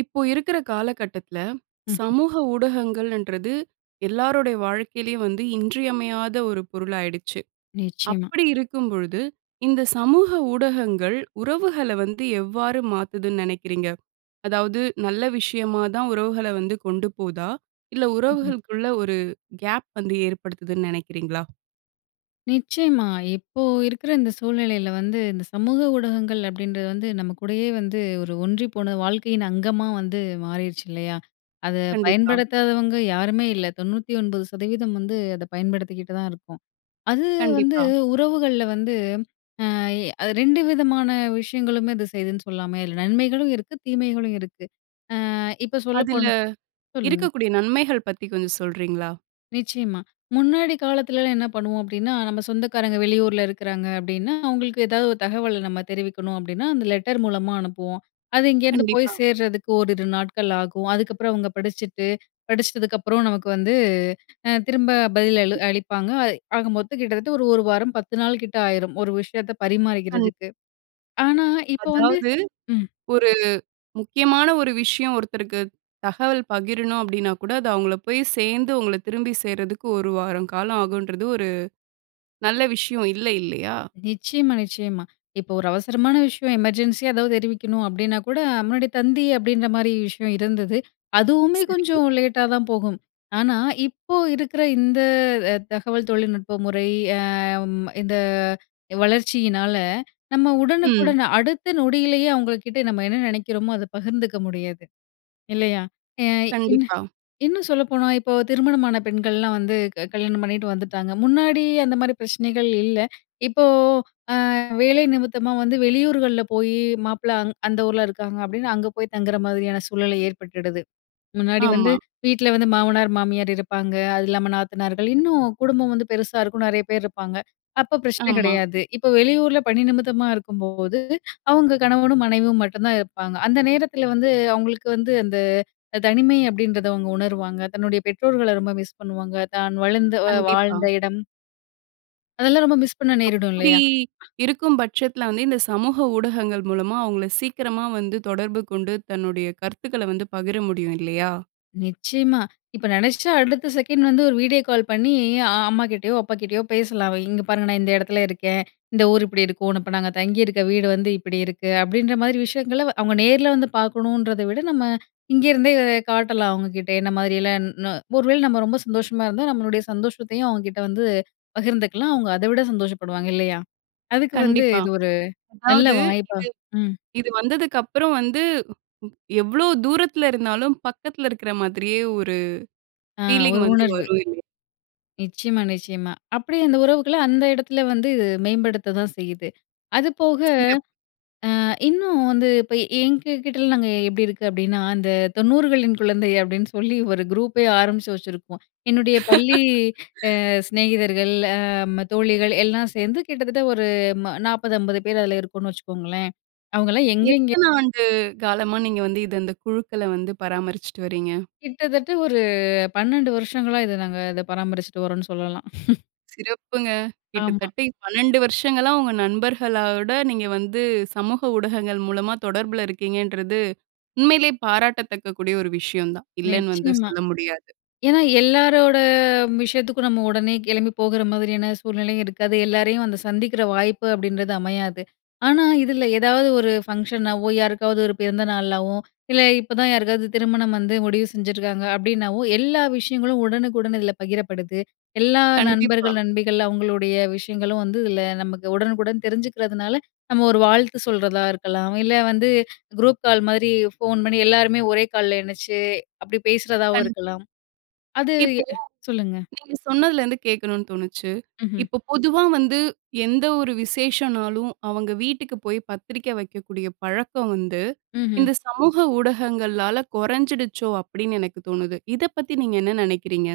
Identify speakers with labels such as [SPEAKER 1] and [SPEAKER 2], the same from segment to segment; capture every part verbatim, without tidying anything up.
[SPEAKER 1] இப்போ இருக்கிற காலகட்டத்தில,
[SPEAKER 2] ம். ம்.
[SPEAKER 1] சமூக ஊடகங்களன்றது எல்லாருடைய வாழ்க்கையிலேயும் வந்து இன்றியமையாத ஒரு பொருளாயிடுச்சு.
[SPEAKER 2] நிச்சயமா.
[SPEAKER 1] அப்படி இருக்கும்பொழுது, இந்த சமூக ஊடகங்கள் உறவுகள வந்து எவ்வாறு மாத்துதுன்னு நெனைக்கிறீங்க? அதாவது, நல்ல விஷயமாதான் உறவுகள வந்து கொண்டுபோதா? இல்ல
[SPEAKER 2] ம், ம்.
[SPEAKER 1] உறவுகளுக்குள்ள ஒரு கேப் வந்து ஏற்படுத்துதுன்னு நெனைக்கிறீங்களா?
[SPEAKER 2] நிச்சயமா. இப்போ இருக்கிற இந்த சூழ்நிலையில வந்து, இந்த சமூக ஊடகங்கள் அப்படீன்றது வந்து, நம்மக்கூடயே வந்து, ஒரு ஒன்றிப்போன வாழ்க்கையின் அங்கமா வந்து மாறிருச்சு, இல்லையா? அத
[SPEAKER 1] கண்டிப்பா.
[SPEAKER 2] பயன்படுத்தாதவங்க யாருமே இல்ல. தொண்ணூத்தி ஒன்பது சதவீதம் வந்து அத பயன்படுத்திக்கிட்டுதான் இருக்கோம். அது வந்து
[SPEAKER 1] கண்டிப்பா.
[SPEAKER 2] உறவுகள்ல வந்து அ அது ரெண்டு விதமான விஷயங்களுமே அது செய்துன்னு சொல்லாமே! இதுல நன்மைகளும் இருக்கு. தீமைகளும் இருக்கு. அ இப்ப சொல்ல
[SPEAKER 1] அதில
[SPEAKER 2] போன் சொல்லுங்க.
[SPEAKER 1] இருக்கக்கூடிய நன்மைகள் பத்தி கொஞ்சம் சொல்றீங்களா?
[SPEAKER 2] நிச்சயமா. முன்னாடி காலத்துலலாம் என்ன பண்ணுவோம் அப்படீன்னா, நம்ம சொந்தக்காரங்க வெளியூர்ல இருக்கிறாங்க அப்படீன்னா, அவுங்களுக்கு ஏதாவது ஒரு தகவல நம்ம தெரிவிக்கணும் அப்படீன்னா, அந்த லெட்டர் மூலமா அனுப்புவோம். அது இங்கேருந்து போய்
[SPEAKER 1] கண்டிப்பா.
[SPEAKER 2] சேர்றதுக்கு ஓரிரு நாட்கள் ஆகும். அதுக்கப்பறம் அவுங்க படிச்சுட்டு படிச்சிட்டதுக்கப்புறம் நமக்கு வந்து அ திரும்ப பதில் அளு அளிப்பாங்க. அய் ஆக மொத்தம் கிட்டத்தட்ட ஒரு ஒரு வாரம் பத்து நாளுக்கிட்ட ஆயிரும். ஒரு விஷயத்த
[SPEAKER 1] கண்
[SPEAKER 2] பரிமாறிக்கிறதுக்கு. ஆனா, இப்போ வந்து
[SPEAKER 1] அதாவது,
[SPEAKER 2] ம்.
[SPEAKER 1] "ஒரு முக்கியமான ஒரு விஷயம் ஒருத்தருக்கு தகவல் பகிரணும்." அப்படீன்னாக்கூட அது அவுங்கள போய் சேர்ந்து, உங்கள திரும்பி சேர்றதுக்கு ஒரு வாரம் காலம் ஆகும்ன்றது ஒரு நல்ல விஷயம் இல்ல, இல்லையா?
[SPEAKER 2] நிச்சயமா, நிச்சயமா. இப்போ ஒரு அவசரமான விஷயம், எமர்ஜென்சியா எதாவது தெரிவிக்கணும் அப்படீன்னாக்கூட, முன்னாடி தந்தி அப்படீன்ற மாரி விஷயம் இருந்தது. அதுவுமே
[SPEAKER 1] சரி.
[SPEAKER 2] கொஞ்சம் லேட்டாதான் போகும். ஆனா, இப்போ இருக்கிற இந்த அ தகவல் தொழில்நுட்ப முறை அம் இந்த வளர்ச்சியினால, நம்ம
[SPEAKER 1] ம்.
[SPEAKER 2] உடனுக்குடன் அடுத்த நொடியிலேயே அவுங்கள்க்கிட்ட நம்ம என்ன நெனைக்கிறோமோ, அத பகிர்ந்துக்க முடியறது, இல்லையா? ஏய் இன்னு
[SPEAKER 1] கண்டிப்பா.
[SPEAKER 2] இன்னும் சொல்லப்போனா, இப்போ திருமணமான பெண்கள்லாம் வந்து க கல்யாணம் பண்ணீட்டு வந்துட்டாங்க. முன்னாடி அந்தமாரி பிரச்சனைகள் இல்ல. இப்போ, "அ வேலை நிமித்தமா வந்து வெளியூர்கள்ல் போயி, மாப்பிள அங் அந்த ஊர்ல இருக்காங்க." அப்படீன்னு அங்க போய் தங்குற மாதிரியான சூழல் ஏற்பட்டுடுது. முன்னாடி வந்து
[SPEAKER 1] ஆமா.
[SPEAKER 2] வீட்ல வந்து மாமனார், மாமியார் இருப்பாங்க. அது இல்லாம நாத்தனார்கள், இன்னும் குடும்பம் வந்து பெருசா இருக்கும். நெறைய பேர் இருப்பாங்க. அப்ப பிரச்சனை
[SPEAKER 1] ஆமா.
[SPEAKER 2] கெடையாது. இப்ப வெளியூர்ல பணி நிமித்தமா இருக்கும்போது, அவுங்க கணவனும் மனைவியும் மட்டுந்தான் இருப்பாங்க. அந்த நேரத்தில வந்து அவுங்களுக்கு வந்து அந்த "தனிமை" அப்படீன்றத அவுங்க உணருவாங்க. தன்னுடைய பெற்றோர்கள ரொம்ப மிஸ் பண்ணுவாங்க. தான் வளர்ந்த அ
[SPEAKER 1] கண்டிப்பா.
[SPEAKER 2] வாழ்ந்த இடம் அதெல்லாம் ரொம்ப மிஸ் பண்ண நேரிடும்
[SPEAKER 1] அப்படி
[SPEAKER 2] இல்லையா?
[SPEAKER 1] இருக்கும் பட்சத்துல வந்து, இந்த சமூக ஊடகங்கள் மூலமா அவுங்கள சீக்கிரமா வந்து தொடர்பு கொண்டு, தன்னுடைய கருத்துக்கள வந்து பகிர முடியும், இல்லையா?
[SPEAKER 2] நிச்சயமா. இப்ப நெனச்சா அடுத்த செகண்ட் வந்து, ஒரு வீடியோ கால் பண்ணி அ அம்மாகிட்டயோ, அப்பாகிட்டயோ பேசலாம். "அவ இங்க பாருங்க நா இந்த எடத்துல இருக்கேன். இந்த ஊரு இப்படி இருக்கும். நா இப்ப நாங்க தங்கி இருக்க வீடு வந்து இப்படியிருக்கு." அப்படீன்ற மாரி விஷயங்கள வ அவுங்க நேர்ல வந்து பாக்கணுன்றத விட, நம்ம இங்கருந்தே காட்டலாம் அவுங்ககிட்ட என்ன மாரியல்லாம் ன்னொ ஒருவேள நம்ம ரொம்ப சந்தோஷமா இருந்தா, நம்மளுடைய சந்தோஷத்தயும் அவுங்ககிட்ட வந்து பகிர்ந்துக்கலாம். அவுங்க அத விட சந்தோஷப்படுவாங்க, இல்லையா? அதுக்கு வந்து
[SPEAKER 1] கண்டிப்பா.
[SPEAKER 2] இது ஒரு நல்ல
[SPEAKER 1] அதாவது இது
[SPEAKER 2] வாய்ப்பா ம்.
[SPEAKER 1] இது வந்ததுக்கப்புறம் வந்து, வ் வ் எவ்வளோ தூரத்துல இருந்தாலும், பக்கத்துல இருக்கிற மாதிரியே ஒரு
[SPEAKER 2] அ
[SPEAKER 1] ஃபீலிங்
[SPEAKER 2] ஒரு
[SPEAKER 1] வந்து
[SPEAKER 2] உணர்வு.
[SPEAKER 1] வரும் இல்லையா?
[SPEAKER 2] நிச்சயமா, நிச்சயமா. அப்படி அந்த உறவுகள அந்த எடத்துல வந்து மேம்படுத்ததான் செய்யுது. அதுபோக
[SPEAKER 1] சிறப்பு.
[SPEAKER 2] அ இன்னும் வந்து இப்ப எங்ககிட்டலாம் நாங்க எப்படி இருக்கு அப்படீன்னா, அந்த தொண்ணூறுகளின் குழந்தை அப்படீன்னு சொல்லி ஒரு குரூப்பே ஆரம்பிச்சு வச்சுருப்போம். என்னுடைய பள்ளி அ சிநேகிதர்கள் அ ம தோழிகள் எல்லா சேந்து கிட்டத்தட்ட ஒரு ம நாப்பது, ஐம்பது பேர் அதுல இருக்கோம்ன்னு வச்சுக்கோங்களேன். அவங்கல்லாம் எங்கெங்கே
[SPEAKER 1] எத்தன ஆண்டு காலமா நீங்க வந்து இத இந்த குழுக்கள வந்து பராமரிச்சுட்டு வர்றீங்க?
[SPEAKER 2] கிட்டத்தட்ட ஒரு பன்னெண்டு வருஷங்களா, இத நாங்க இத பராமரிச்சுட்டு வரோம்ன்னு சொல்லலாம்.
[SPEAKER 1] சிறப்புங்க.
[SPEAKER 2] ஆமா.
[SPEAKER 1] கிட்டத்தட்ட பன்னெண்டு வருஷங்களா உங்க நண்பர்களோட நீங்க வந்து சமூக ஊடகங்கள் மூலமா தொடர்பில இருக்கீங்கன்றது, உண்மையிலேயே பாராட்டத்தக்கக்கூடிய ஒரு விஷயந்தான். இல்லேன்னு வந்து
[SPEAKER 2] நிச்சயமா.
[SPEAKER 1] சொல்ல முடியாது.
[SPEAKER 2] ஏன்னா, எல்லாரோட விஷயத்துக்கும் நம்ம உடனே கிளம்பி போகற மாதிரியான சூழ்நிலையும் இருக்காது. எல்லாரையும் அந்த சந்திக்கிற வாய்ப்பு அப்பிடின்றது அமையாது. ஆனா, இதில எதாவது ஒரு ஃபங்ஷனாவோ, யாருக்காவது ஒரு பிறந்த நாளாவோ, இல்ல இப்பதான் யாருக்காவது திருமணம் வந்து முடிவு செஞ்சுருக்காங்க அப்பிடின்னாவோ, எல்லா விஷயங்களும் உடனுக்குடன் இதுல பகிரப்படுது. எல்லா
[SPEAKER 1] கண்டிப்பா.
[SPEAKER 2] நண்பர்கள், நண்பிகள் அவுங்களுடைய விஷயங்களும் வந்து இதுல நமக்கு உடனுக்குடன் தெரிஞ்சுக்கிறதுனால, நம்ம ஒரு வாழ்த்து சொல்றதா இருக்கலாம், இல்ல வந்து குரூப் கால்மாரி ஃபோன் பண்ணி எல்லாருமே ஒரே கால்ல இணைச்சு, அப்பிடி பேசுறதாவும்
[SPEAKER 1] கண்
[SPEAKER 2] இருக்கலாம். அது
[SPEAKER 1] இப்போ
[SPEAKER 2] சொல்லுங்க.
[SPEAKER 1] நீங்க சொன்னதுல இருந்து கேட்கணுனு தோணுச்சு.
[SPEAKER 2] ம்ஹம்.
[SPEAKER 1] இப்போ பொதுவா வந்து எந்த ஒரு விசேஷனாலும் அவுங்க வீட்டுக்கு போய் பத்திரிக்க வைக்கக்கூடிய பழக்கம் வந்து,
[SPEAKER 2] ம்ஹம்.
[SPEAKER 1] இந்த சமூக ஊடகங்களால குறைஞ்சிடுச்சோ! அப்பிடின்னு எனக்கு தோணுது. இதப்பத்தி நீங்க என்ன நினைக்கிறீங்க?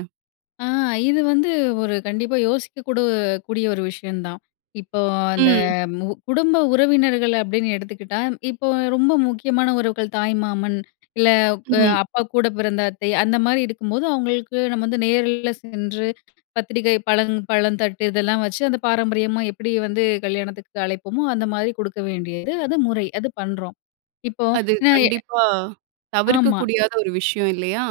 [SPEAKER 2] ஆ. இதுவந்து ஒரு கண்டிப்பா யோசிக்கக்கூட கூடிய ஒரு விஷயந்தான். இப்போ அந்த
[SPEAKER 1] ம்.
[SPEAKER 2] மு குடும்ப உறவினர்கள் அப்பிடின்னு எடுத்துக்கிட்டா, இப்போ ரொம்ப முக்கியமான உறவுகள் தாய் மாமன், இல்ல அ
[SPEAKER 1] ம்.
[SPEAKER 2] அப்பாக்கூட பிறந்த அத்தை, அந்தமாரி இருக்கும்போது அவுங்களுக்கு நம்ம வந்து நேரில்ல சென்று பத்திரிக்கை, பழம், பழம் தட்டு இதெல்லாம் வச்சு, அந்த பாரம்பரியமா எப்பிடி வந்து கல்யாணத்துக்கு அழைப்போமோ, அந்தமாரி கொடுக்க வேண்டியது அது முறை. அது பண்றோம். இப்போ
[SPEAKER 1] அது
[SPEAKER 2] [unintelligible]
[SPEAKER 1] கண்டிப்பா
[SPEAKER 2] ஆமா.
[SPEAKER 1] தவிர்க்கக்கூடியாத ஒரு விஷயம் இல்லயா?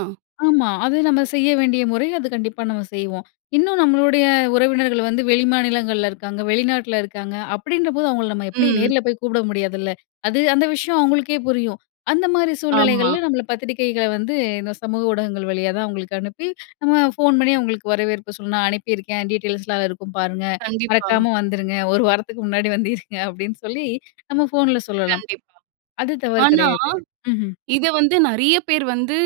[SPEAKER 2] ஆமா. அது நம்ம செய்ய வேண்டிய முறை. அது கண்டிப்பா நம்ம செய்வோம். இன்னும் நம்மளுடைய உறவினர்கள் வந்து வெளிமாநிலங்கள்ல இருக்காங்க, வெளிநாட்ல இருக்காங்க, அப்பிடின்றபோது அவுங்கள நம்ம எப்பிடி
[SPEAKER 1] ம்.
[SPEAKER 2] நேர்ல போய் கூப்பிட முடியாதுல்ல. அது அந்த விஷயம் அவுங்களுக்கே புரியும். அந்தமாரி
[SPEAKER 1] ஆமா.
[SPEAKER 2] சூழ்நிலைகள்ல் நம்மள பத்திரிக்கைகள வந்து இந்த சமூக ஊடகங்கள் வழியாதான் அவுங்களுக்கு அனுப்பி, நம்ம ஃபோன் பண்ணி அவுங்களுக்கு வரவேற்பு சொல்லணும். "நான் அனுப்பியிருக்கேன், டீட்டெயில்ஸ்லாம் அதுல இருக்கும் பாருங்க.
[SPEAKER 1] கண்டிப்பா.
[SPEAKER 2] மறக்காம வந்துருங்க. ஒரு வாரத்துக்கு முன்னாடி வந்து இருங்க." அப்பிடின்னு சொல்லி, நம்ம ஃபோன்ல சொல்லலாம்.
[SPEAKER 1] கண்டிப்பா.
[SPEAKER 2] அது தவறு
[SPEAKER 1] ஆனா,
[SPEAKER 2] கிடையாது. ம்ஹ்ம்.
[SPEAKER 1] இதவந்து நிறைய பேர் வந்து,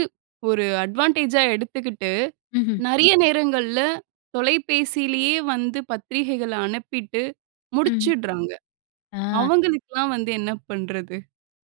[SPEAKER 1] ஒரு அட்வான்டேஜா எடுத்துக்கிட்டு,
[SPEAKER 2] ம்ஹம்.
[SPEAKER 1] நிறைய நேரங்கள்ல தொலைபேசிலேயே வந்து பத்திரிகைகள அனுப்பிட்டு
[SPEAKER 2] ம்.
[SPEAKER 1] முடிச்சிட்றாங்க.
[SPEAKER 2] ஆ.
[SPEAKER 1] அவுங்களுக்லாம் வந்து என்ன பண்றது?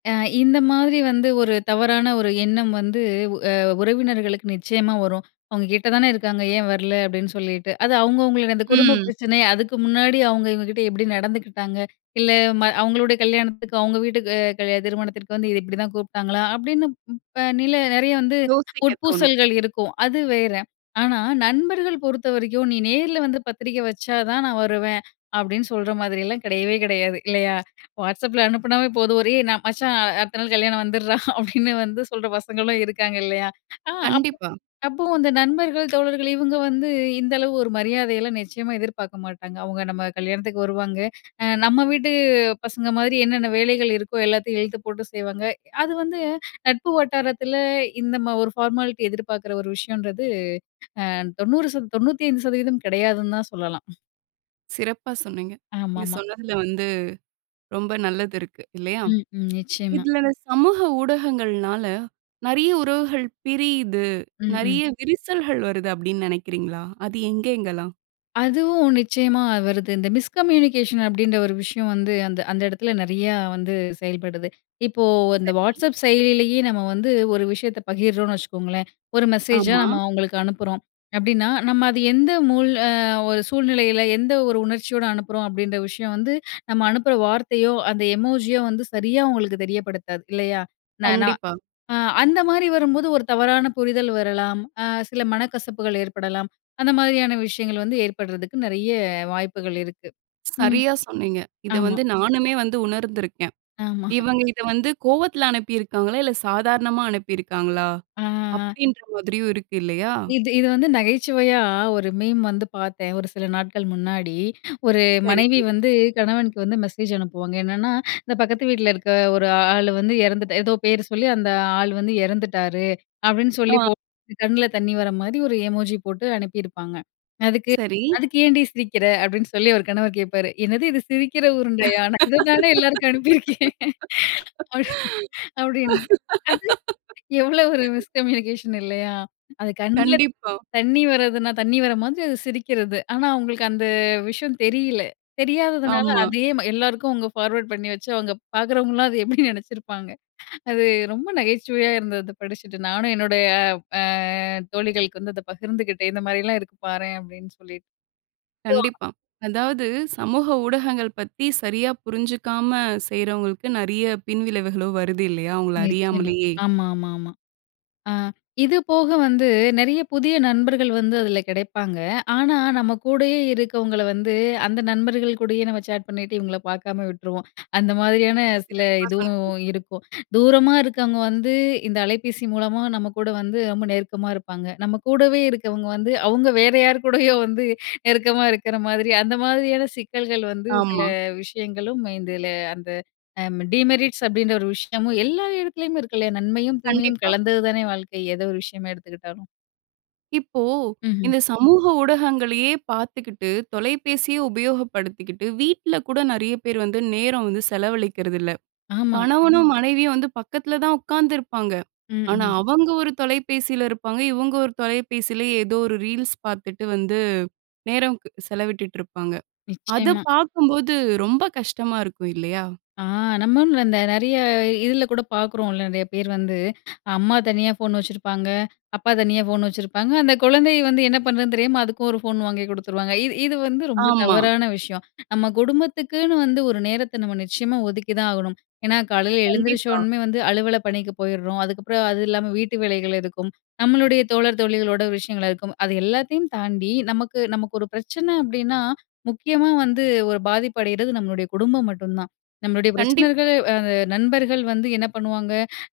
[SPEAKER 2] அ இந்த மாதிரி வந்து ஒரு தவறான ஒரு எண்ணம் வந்து அ உறவினர்களுக்கு நிச்சயமா வரும். "அவுங்க கிட்ட தான இருக்காங்க. ஏன் வரல?" அப்டின்னு சொல்லிட்டு. அது அவுங்கவுங்கள்து அந்த குடும்ப
[SPEAKER 1] ம்.
[SPEAKER 2] பிரச்சனைய அதுக்கு முன்னாடி அவுங்க இவுங்ககிட்ட எப்டி நடந்துக்கிட்டாங்க இல்ல ம அவங்களுடய கல்யாணத்துக்கு அவுங்க வீட்டுக்கு கல் திருமணத்திற்கு வந்து இத இப்டிதான் கூப்ட்டாங்களா? அப்டின்னு ப் இப்ப நில நெறய வந்து
[SPEAKER 1] யோசிக்க தோணும்.
[SPEAKER 2] உட்பூசல்கள் இருக்கும். அது வேற. ஆனா நண்பர்கள் பொறுத்தவரைக்கும் "நீ நேர்ல வந்து பத்திரிக்க வச்சா தான் நா வருவேன்."அப்டின்னு சொல்ற மாதிரியலாம் கெடயவே கெடயாது இல்லையா? WhatsAppல அனுப்புனாவே போதும். "ஒரே நா மச்சா அடுத்த நாள் கல்யாணம் வந்துர்ரா" அப்டின்னு வந்து சொல்ற பசங்களும் இருக்காங்க, இல்லையா? அ அப்போ
[SPEAKER 1] கண்டிப்பா.
[SPEAKER 2] அப்போ அந்த நண்பர்கள் தோழர்கள் இவுங்க வந்து இந்த அளவு ஒரு மரியாதயெல்லாம் நிச்சயமா எதிர்பாக்க மாட்டாங்க. அவுங்க நம்ம கல்யாணத்துக்கு வருவாங்க, நம்ம வீட்டு பசங்க மாதிரி என்னென்ன வேலைகள் இருக்கோ எல்லாத்தயும் இழுத்து போட்டு செய்வாங்க. அது வந்து நட்பு வட்டாரத்துல இந்த ம ஒரு ஃபார்மாலிட்டி எதிர்பாக்குற ஒரு விஷயம்ன்றது அ தொண்ணூறு சதவ் தொண்ணூத்தி ஐந்து சதவீதம் கெடயாதுன்னு தா சொல்லலாம்.
[SPEAKER 1] சிறப்பா சொன்னீங்க. நீங்க
[SPEAKER 2] ஆமாமா.
[SPEAKER 1] சொன்னதுல வந்து ரொம்ப நல்லது இருக்கு, இல்லையா?
[SPEAKER 2] ம், ம். நிச்சயமா.
[SPEAKER 1] இதுல இந்த சமூக ஊடகங்கள்னால நெறய உறவுகள் பிரியிது.
[SPEAKER 2] ம், ம்.
[SPEAKER 1] நெறைய விரிசல்கள் வருது அப்டீன்னு நெனைக்கிறீங்களா? அது எங்கெங்கலாம்?
[SPEAKER 2] அதுவும் நிச்சயமா வருது. இந்த மிஸ்கம்யூனிகேஷன் அப்டின்ற ஒரு விஷயம் வந்து அந்த, அந்த எடத்துல நெறையா வந்து செயல்படுது. இப்போ வந்த
[SPEAKER 1] சரி.
[SPEAKER 2] வாட்ஸ்அப் செயலியிலேயே நம்ம வந்து ஒரு விஷயத்த பகிர்றோனு வச்சுக்கங்களேன். ஒரு மெசேஜா
[SPEAKER 1] ஆமா.
[SPEAKER 2] நம்ம அவங்களுக்கு அனுப்புறோம். அப்டின்னா நம்ம அது எந்த மூல் அ ஒரு சூழ்நிலையில எந்த ஒரு உணர்ச்சியோட அனுப்புறோம் அப்டின்ற விஷயம் வந்து நம்ம அனுப்புற வார்த்தையோ அந்த எமோஜி யோ வந்து சரியா அவுங்களுக்கு தெரியப்படுத்தாது, இல்லையா? நான் நான்
[SPEAKER 1] கண்டிப்பா.
[SPEAKER 2] அ அந்த மாரி வரும்போது ஒரு தவறான புரிதல் வரலாம். அ சில மனக்கசப்புகள் ஏற்படலாம். அந்த மாதிரியான விஷயங்கள் வந்து ஏற்படுறதுக்கு நெறைய வாய்ப்புகள் இருக்கு. ம்.
[SPEAKER 1] சரியா சொன்னீங்க. இத
[SPEAKER 2] ஆமா.
[SPEAKER 1] வந்து நானுமே வந்து உணர்ந்துருக்கேன்.
[SPEAKER 2] ஆமா.
[SPEAKER 1] இவங்க இத வந்து கோவத்துல அனுப்பியிருக்காங்களா? இல்ல சாதாரணமா அனுப்பியிருக்காங்களா?
[SPEAKER 2] ஆ. ஆ.
[SPEAKER 1] அப்டின்ற மாதிரியும் இருக்கு இல்லையா?
[SPEAKER 2] இது, இது வந்து நகைச்சுவையா ஒரு மீம் வந்து பாத்தேன் ஒரு சில நாட்கள் முன்னாடி. ஒரு
[SPEAKER 1] சரி.
[SPEAKER 2] மனைவி வந்து கணவனுக்கு வந்து மெசேஜ் அனுப்புவாங்க என்னன்னா, "இந்த பக்கத்து வீட்ல இருக்கிற ஒரு ஆளு வந்து எறந்துட்டாரு" ஏதோ பேரு சொல்லி "அந்த ஆள் வந்து இறந்துட்டாரு."அப்டின்னு சொல்லி
[SPEAKER 1] ஆ.
[SPEAKER 2] போட்டு கண்ல தண்ணி வர மாதிரி ஒரு எமோஜி போட்டு அனுப்பியிருப்பாங்க. "அதுக்கு,
[SPEAKER 1] சரி.
[SPEAKER 2] அதுக்கு ஏன்டி சிரிக்கிற?" அப்டின்னு சொல்லி அவரு கணவர் கேட்பாரு. "என்னது இது சிரிக்கிற உருண்டையா! நான் இத தான எல்லாருக்கும் அனுப்பியிருக்கேன்." அப்டின் அப்டின்னு அது எவ்ளோ ஒரு மிஸ்கம்யூனிகேஷன் இல்லையா? அது கண்ல
[SPEAKER 1] கண்டிப்பா.
[SPEAKER 2] தண்ணி வரதுன்னா தண்ணி வர மாதிரி அது சிரிக்கிறது. ஆனா அவங்களுக்கு அந்த விஷயம் தெரியல. தெரியாததுனால
[SPEAKER 1] ஆமா.
[SPEAKER 2] அதே ம எல்லாருக்கும் அவங்க ஃபார்வர்ட் பண்ணி வச்சு, அவங்க பாக்குறவங்கலாம் அது எப்டி நெனச்சிருப்பாங்க? அது ரொம்ப நகைச்சுவையா இருந்தது படிச்சுட்டு. நானும் என்னுடைய அ அ தோழிகளுக்கு வந்து அத பகிர்ந்துக்கிட்டேன். "இந்த மாரிலாம் இருக்கு பாரேன்" அப்படின்னு சொல்லி. [unintelligible]
[SPEAKER 1] கண்டிப்பா. அதாவது சமூக ஊடகங்கள் பத்தி சரியா புரிஞ்சுக்காம செய்றவங்களுக்கு, நெறைய பின்விளைவுகளும் வருது இல்லையா? அவுங்கள
[SPEAKER 2] நிச்சயமா.
[SPEAKER 1] அறியாமலயே!
[SPEAKER 2] ஆமா, ஆமா, ஆமா. அ இது போக வந்து நெறைய புதிய நண்பர்கள் வந்து அதுல கெடைப்பாங்க. ஆனா நம்ம கூடயே இருக்கவங்கள வந்து அந்த நண்பர்கள் கூடயே நம்ம சேட் பண்ணிட்டு, இவங்கள பாக்காம விட்ருவோம். அந்த மாதிரியான சில
[SPEAKER 1] சிறப்பா சொன்னீங்க.
[SPEAKER 2] இதுவும் இருக்கும். தூரமா இருக்குறவங்க வந்து இந்த அலைபேசி மூலமா நம்ம கூட வந்து ரொம்ப நெருக்கமா இருப்பாங்க. நம்ம கூடவே இருக்கவங்க வந்து அவங்க வேற யார் கூடயோ வந்து நெருக்கமா இருக்கிற மாதிரி அந்த மாதிரியான சிக்கல்கள் வந்து சில
[SPEAKER 1] ஆமா.
[SPEAKER 2] விஷயங்களும் இதுல, அந்த டீமெரிட்ஸ் அப்டின்ற ஒரு விஷயமும் எல்லா இடத்துலயுமே இருக்குல்லயா? நன்மையும் தீமையும்
[SPEAKER 1] கண்டிப்பா.
[SPEAKER 2] கலந்தது தானே வாழ்க்கை. எத ஒரு விஷயமா எடுத்துக்கிட்டாலும்.
[SPEAKER 1] இப்போ,
[SPEAKER 2] ம்ஹ்ம்.
[SPEAKER 1] இந்த சமூக ஊடகங்களயே பாத்துக்கிட்டு, தொலைபேசிய உபயோகப்படுத்திக்கிட்டு வீட்டுல கூட நெறைய பேரு வந்து நேரம் வந்து செலவழிக்கிறதில்ல.
[SPEAKER 2] ஆமா.
[SPEAKER 1] கணவனும், மனைவியும் வந்து பக்கத்துல தான் ஒக்காந்துருப்பாங்க.
[SPEAKER 2] ம்,
[SPEAKER 1] ஆனா
[SPEAKER 2] ம்.
[SPEAKER 1] அவங்க ஒரு தொலைபேசில இருப்பாங்க, இவுங்க ஒரு தொலைபேசில ஏதோ ஒரு ரீல்ஸ் பாத்துட்டு வந்து நேரம் க் செலவிட்டுட்டுருப்பாங்க. அத
[SPEAKER 2] நிச்சயமா.
[SPEAKER 1] பாக்கும்போது, ரொம்ப கஷ்டமா இருக்கும் இல்லையா?
[SPEAKER 2] ஆ நம்ம இந்த ந நெறைய இதுல கூட பாக்குறோல, நெறைய பேர் வந்து அம்மா தனியா ஃபோன் வச்சுருப்பாங்க, அப்பா தனியா ஃபோன் வச்சுருப்பாங்க, அந்த குழந்தை வந்து என்ன பண்றதுன்னு தெரியாம அதுக்கும் ஒரு ஃபோன் வாங்கி குடுத்துருவாங்க. இது இது வந்து ரொம்ப
[SPEAKER 1] ஆமா.
[SPEAKER 2] தவறான விஷயம். நம்ம குடும்பத்துக்குன்னு வந்து ஒரு நேரத்த நம்ம நிச்சயமா ஒதுக்கி தான் ஆகணும். ஏன்னா காலைல எழுந்திரிச்ச
[SPEAKER 1] கண்டிப்பா.
[SPEAKER 2] உடன்மே வந்து அலுவல பணிக்கு போயிர்றோம், அதுக்கப்றம் அது இல்லாம வீட்டு வேலைகள் இருக்கும். நம்மளுடைய தோழர், தோழிகளோட விஷயங்கள் இருக்கும். அது எல்லாத்தயும் தாண்டி நமக்கு நமக்கு ஒரு பிரச்சன அப்டின்னா, முக்கியமா வந்து ஒரு பாதிப்பு அடையிறது நம்மளுடய குடும்பம் மட்டும் தான். நம்மளுடய
[SPEAKER 1] கண்டிப்பா.
[SPEAKER 2] பிரச்சனைகள் அ அந்த நண்பர்கள் வந்து என்ன பண்ணுவாங்க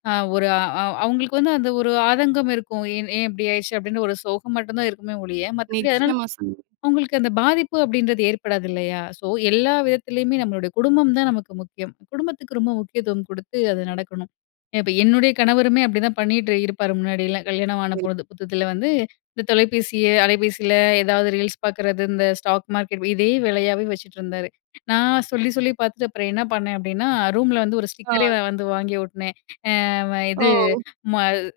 [SPEAKER 2] அ ஒரு அ அவுங்களுக்கு வந்து அந்த ஒரு ஆதங்கம் இருக்கும் "ஏன் ஏ இப்டி ஆயிடுச்சு?" அப்டின்ற ஒரு சோகம் மட்டும்தான் இருக்குமே ஒழிய, மற்றபடி அதனால
[SPEAKER 1] நிச்சயமா சொன்னீங்க.
[SPEAKER 2] அவுங்களுக்கு அந்த பாதிப்பு அப்டின்றது ஏற்படாது இல்லையா? ஸோ, எல்லா விதத்திலயுமே நம்மளுடைய குடும்பம் தான் நமக்கு முக்கியம். குடும்பத்துக்கு ரொம்ப முக்கியத்துவம் கொடுத்து அது நடக்கணும். இப்ப என்னுடைய கணவருமே அப்டிதான் பண்ணிட்டு இருப்பாரு முன்னாடியெல்லா கல்யாணம் ஆன பொழுது புத்தத்தில வந்து இந்த தொலைபேசிய அலைபேசில ஏதாவது ரீல்ஸ் பாக்கறது இந்த ஸ்டாக் மார்க்கெட் இதே வேலயாவே வச்சுட்ருந்தாரு. நான் சொல்லி சொல்லி பாத்துட்டு அப்றம் என்ன பண்ணே அப்டினா ரூம்ல வந்து ஒரு ஸ்டிக்கரே
[SPEAKER 1] ஆ.
[SPEAKER 2] அ வந்து வாங்கி ஒட்டுனே. அ இது
[SPEAKER 1] ஓ!
[SPEAKER 2] ம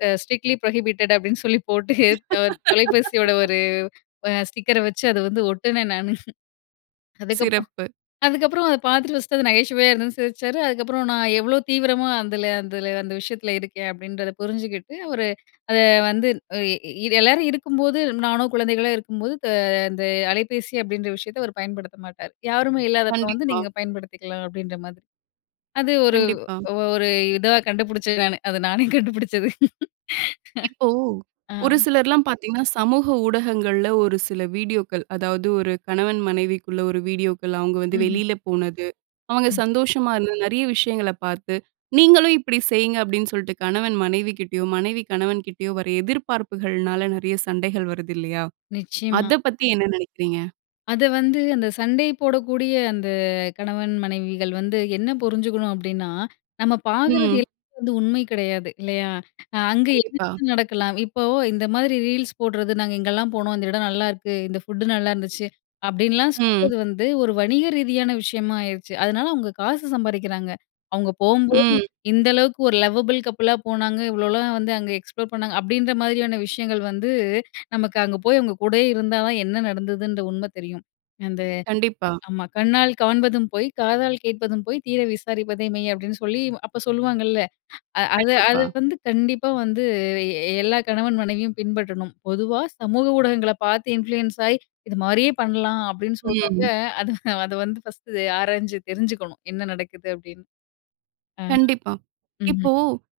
[SPEAKER 2] எ "ஸ்ட்ரிக்ட்லி ப்ரோஹிபிட்டட்" அப்டின்னு சொல்லி போட்டு த தொலைபேசியோட ஒரு வ ஸ்டிக்கர வச்சு அத வந்து ஒட்டுனே நானு. அதுக்கப்புறம்
[SPEAKER 1] சிறப்பு.
[SPEAKER 2] அதுக்கப்றம் அத பாத்துட்டு ஃபர்ஸ்ட்டு அது நகைச்சுவையா இருந்ததுன்னு சிரிச்சாரு, அதுக்கப்றம் நான் எவ்ளோ தீவிரமா அதுல அதுல அந்த விஷயத்துல இருக்கேன் அப்டின்றத புரிஞ்சுகிட்டு, ஒரு அத வந்து எ எல்லாரும் இருக்கும்போது, நானோ குழந்தைகளோ இருக்கும்போது அ அந்த அலைபேசி அப்டின்ற விஷயத்த அவரு பயன்படுத்த மாட்டாரு. யாருமே இல்லாதப்போ வந்து
[SPEAKER 1] கண்டிப்பா.
[SPEAKER 2] நீங்க பயன்படுத்திக்கலாம் அப்டின்ற மாதிரி அது ஒரு
[SPEAKER 1] கண்டிப்பா.
[SPEAKER 2] ஒரு இதுவா கண்டுபிடிச்சேன் நானு. அது நானே கண்டுபிடிச்சது.
[SPEAKER 1] இப்போ
[SPEAKER 2] ஆ.
[SPEAKER 1] ஒரு சிலர்லாம் பாத்தீங்கன்னா, சமூக ஊடகங்கள்ல ஒரு சில வீடியோக்கள் அதாவது, ஒரு கணவன் மனைவிக்குள்ள ஒரு வீடியோக்கள் அவுங்க வந்து
[SPEAKER 2] ம்ஹ்ம்.
[SPEAKER 1] வெளியில போனது, அவுங்க
[SPEAKER 2] ம்.
[SPEAKER 1] சந்தோஷமா இருந்தது, நெறைய விஷயங்கள பாத்து "நீங்களும் இப்டி செய்ங்க" அப்டின்னு சொல்ட்டு கணவன் மனைவிகிட்டயோ, மனைவி கணவன் கிட்டயோ வர்ற எதிர்பார்ப்புகள்னால, நெறைய சண்டைகள் வருதில்லையா?
[SPEAKER 2] நிச்சயமா.
[SPEAKER 1] அத பத்தி என்ன நெனைக்கிறீங்க?
[SPEAKER 2] அத வந்து அந்த சண்டை போடக்கூடிய அந்த கணவன் மனைவிகள் வந்து, என்ன புரிஞ்சுக்கணும், அப்படீன்னா, நம்ம பாக்குறது
[SPEAKER 1] ம்.
[SPEAKER 2] எல் வந்து உண்மை கிடையாது, இல்லையா? அ அங்க
[SPEAKER 1] கண்டிப்பா.
[SPEAKER 2] [unintelligible] நடக்கலாம். இப்போ இந்த மாதிரி ரீல்ஸ் போடுறது, "நாங்க இங்கல்லாம் போனோம். இந்த இடம் நல்லாயிருக்கு. இந்த ஃபுட்டு நல்லாயிருந்துச்சு." அப்படீன்லாம்
[SPEAKER 1] ம்.
[SPEAKER 2] சொல்றது வந்து, ஒரு வணிக ரீதியான விஷயமா ஆயிருச்சு. அதனால அவுங்க காசு சம்பாரிக்கிறாங்க. அவங்க போம்போது,
[SPEAKER 1] ம்.
[SPEAKER 2] "இந்த அளவுக்கு ஒரு லவபிள் கப்பிளா போனாங்க. இவ்வளோலாம் வந்து அங்க எக்ஸ்ப்ளோர் பண்ணாங்க." அப்படீன்ற மாதிரியான விஷயங்கள் வந்து, நமக்கு அங்க போய் அவங்க கூடயே இருந்தா தான், என்ன நடந்ததுன்ற உண்மை தெரியும். அந்த
[SPEAKER 1] கண்டிப்பா.
[SPEAKER 2] ஆமா, "கண்ணால் காண்பதும் பொய். காதால் கேட்பதும் பொய். தீர விசாரிப்பதே மெய்." அப்படீன்னு சொல்லி, அப்ப சொல்லுவாங்கல்ல. அது அது
[SPEAKER 1] கண்டிப்பா.
[SPEAKER 2] வந்து கண்டிப்பா வந்து எ எல்லா கணவன் மனைவியும் பின்பற்றணும். பொதுவா சமூக ஊடகங்களை பார்த்து இன்ஃப்ளூயன்ஸ் ஆயி, "இது மாரியே பண்ணலாம்." அப்படீன்னு சொல்றவங்க
[SPEAKER 1] ம்.
[SPEAKER 2] அது அது வந்து ஃபர்ஸ்ட்டு ஆராய்ஞ்சு தெரிஞ்சுக்கணும், "என்ன நடக்குது?" அப்படீன்னு. ஆமா.
[SPEAKER 1] கண்டிப்பா.
[SPEAKER 2] ம்ஹ்ம்.
[SPEAKER 1] இப்போ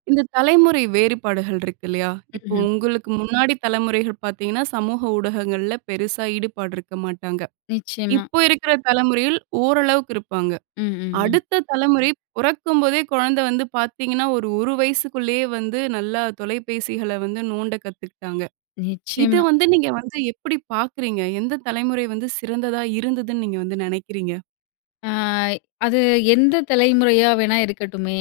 [SPEAKER 1] இந்த தலைமுறை வேறுபாடுகள் இருக்கு இல்லையா? இப்போ
[SPEAKER 2] ம்ஹ்ம்.
[SPEAKER 1] உங்களுக்கு முன்னாடி தலமுறைகள் பார்த்தீங்கன்னா, சமூக ஊடகங்கள்ல பெருசா ஈடுபாடு இருக்க மாட்டாங்க.
[SPEAKER 2] நிச்சயமா.
[SPEAKER 1] இப்ப இருக்கிற தலைமுறையில் ஓரளவுக்கு இருப்பாங்க.
[SPEAKER 2] ம், ம், ம்.
[SPEAKER 1] அடுத்த தலமுறை பொறக்கும்போதே கொழந்தை வந்து பார்த்தீங்கன்னா, ஒரு ஒரு வயசுக்குள்ளேயே வந்து நல்லா தொலைபேசிகளை வந்து நோண்ட கத்துக்க்கிட்டாங்க. இது
[SPEAKER 2] நிச்சயமா.
[SPEAKER 1] வந்து நீங்க வந்து எப்படி பார்க்குறீங்க? எந்த தலைமுறை வந்து சிறந்ததா இருந்ததுன்னு நீங்கள் வந்து நெனைக்கிறீங்க?
[SPEAKER 2] அ அது எந்த தலைமுறையா வேணா இருக்கட்டுமே.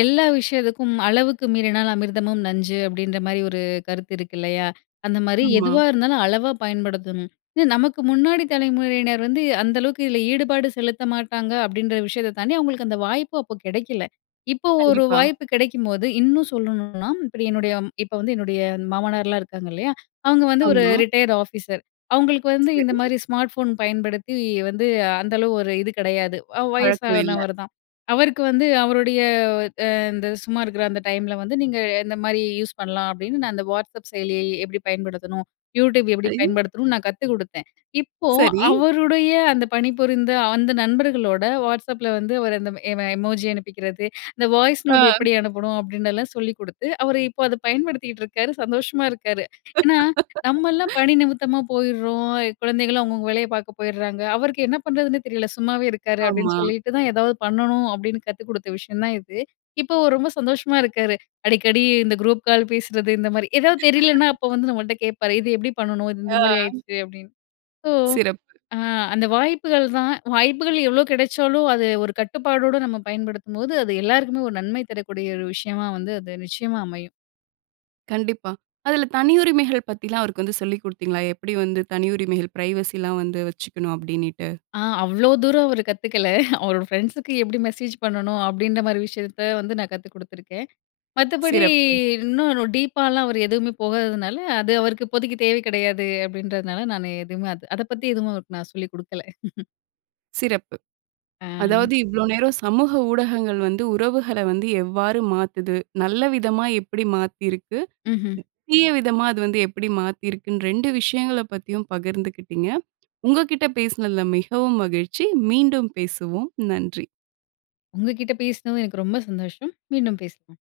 [SPEAKER 2] எல்லா விஷயதுக்கும், "அளவுக்கு மீறினால் அமிர்தமும் நஞ்சு." அப்படீன்ற மாரி ஒரு கருத்து இருக்கு இல்லையா? அந்தமாரி
[SPEAKER 1] ஆமா.
[SPEAKER 2] எதுவா இருந்தாலும் அளவா பயன்படுத்தணும். "அ நமக்கு முன்னாடி தலைமுறையினர் வந்து, அந்த அளவுக்கு இதுல ஈடுபாடு செலுத்த மாட்டாங்க." அப்படீன்ற விஷயத்த தாண்டி, அவங்களுக்கு அந்த வாய்ப்பு அப்போ கெடைக்கல. இப்போ ஒரு
[SPEAKER 1] கண்டிப்பா.
[SPEAKER 2] வாய்ப்பு கெடைக்கும்போது இன்னும் சொல்லணும்ன்னா, இப்படி என்னுடைய இப்ப வந்து என்னுடைய மாமனார்லாம் இருக்காங்க இல்லையா? அவங்க வந்து ஒரு
[SPEAKER 1] ஆமா.
[SPEAKER 2] Retired officer. அவங்களுக்கு வந்து இந்த
[SPEAKER 1] சரி.
[SPEAKER 2] மாரி ஸ்மார்ட் ஃபோன் பயன்படுத்தி, வந்து அந்தளவு ஒரு இது கெடையாது. அவ்
[SPEAKER 1] பழக்கம் இல்ல.
[SPEAKER 2] வயசானவர் தான். அவருக்கு வந்து அவருடைய, அ இந்த சும்மா இருக்குற அந்த டைம்ல வந்து, "நீங்க இந்த மாரி யூஸ் பண்ணலாம்." அப்படீன்னு நான் அந்த WhatsApp செயலிய எப்படி பயன்படுத்தணும்? YouTube எப்படி
[SPEAKER 1] ஐ!
[SPEAKER 2] பயன்படுத்தணும்னு நான் கத்து குடுத்தேன். இப்போ
[SPEAKER 1] சரி.
[SPEAKER 2] அவருடைய அந்த பணிபுரிந்த அந்த நண்பர்களோட WhatsAppல வந்து அவர் அந்த எம் எமோஜி அனுப்பிக்கிறது "இந்த வாய்ஸ் நோட்
[SPEAKER 1] ஆ.
[SPEAKER 2] எப்படி அனுப்பணும்?" அப்படினல்லாம் சொல்லி குடுத்து, அவர் இப்போ அத பயன்படுத்திட்ருக்காரு. சந்தோஷமா இருக்காரு. ஏன்னா, "நம்மல்லாம் பணி நிமித்தமா போய்டுறோம். குழந்தைங்களும் அவங்கவங்க வேலைய பாக்க போயிட்றாங்க. அவருக்கு என்ன பண்றதுன்னே தெரியல, சும்மாவே இருக்காரு."
[SPEAKER 1] ஆமா.
[SPEAKER 2] அப்படீன்னு சொல்லிட்டு தான், "எதாவது பண்ணணும்." அப்டீன்னு கத்து குடுத்த விஷயம் தான் இது. இப்போ அவரு ரொம்ப சந்தோஷமா இருக்காரு. அடிக்கடி இந்த குரூப் கால் பேசுறது, இந்தமாரி. எதாவது தெரிலனா, அப்போ வந்து நம்மள்ட்ட கேட்பாரு. "இது எப்படி பண்ணணும்? இது இந்த
[SPEAKER 1] ஆ.
[SPEAKER 2] மாரி ஆயிருச்சு." அப்படீன்னு. சோ,
[SPEAKER 1] சிறப்பு.
[SPEAKER 2] அ அந்த வாய்ப்புகள் தான். வாய்ப்புகள் எவ்வளோ கெடைச்சாலும், அது ஒரு கட்டுப்பாடோட நம்ம பயன்படுத்தும்போது, அது எல்லாருக்குமே ஒரு நன்மை தரக்கூடிய ஒரு விஷயமா வந்து அது நிச்சயமா அமையும்.
[SPEAKER 1] கண்டிப்பா. அதுல தனி உரிமைகள் பத்தில்லாம் அவருக்கு வந்து சொல்லிக் குடுத்தீங்களா? "எப்படி வந்து தனி உரிமைகள், ப்ரைவசிலாம் வந்து வச்சுக்கணும்?" அப்படீன்னிட்டு.
[SPEAKER 2] ஆ அவ்ளோ தூரம் அவரு கத்துக்கல. "அவரோட ஃப்ரெண்ட்ஸுக்கு எப்படி மெசேஜ் பண்ணணும்?" அப்படீன்ற மாரி விஷயத்த வந்து நான் கத்து குடுத்துருக்கேன். மத்தபடி,
[SPEAKER 1] சிறப்பு.
[SPEAKER 2] "இன்னும் டீப்பால்லாம் அவர் எதுவுமே போகாததுனால, அது அவருக்கு இப்போதைக்கு தேவை கிடையாது." அப்படீன்றதுனால நானு எதுவுமே அது அத பத்தி எதுவும் அவருக்கு நான் சொல்லிக் குடுக்கல.
[SPEAKER 1] சிறப்பு.
[SPEAKER 2] அ.
[SPEAKER 1] அதாவது இவ்வளோ நேரம், சமூக ஊடகங்கள் வந்து உறவுகள வந்து எவ்வாறு மாத்துது? நல்ல விதமா எப்படி மாத்திருக்கு?
[SPEAKER 2] மஹ்ம்.
[SPEAKER 1] தீய விதமா அது வந்து எப்படி மாத்திருக்குன்னு, ரெண்டு விஷயங்களப் பத்தியும் பகிர்ந்துக்கிட்டீங்க. உங்க கிட்ட பேசுனதில மிகவும் மகிழ்ச்சி. மீண்டும் பேசுவோம். நன்றி.
[SPEAKER 2] உங்ககிட்ட பேசினதும் எனக்கு ரொம்ப சந்தோஷம். மீண்டும் பேசலாம்.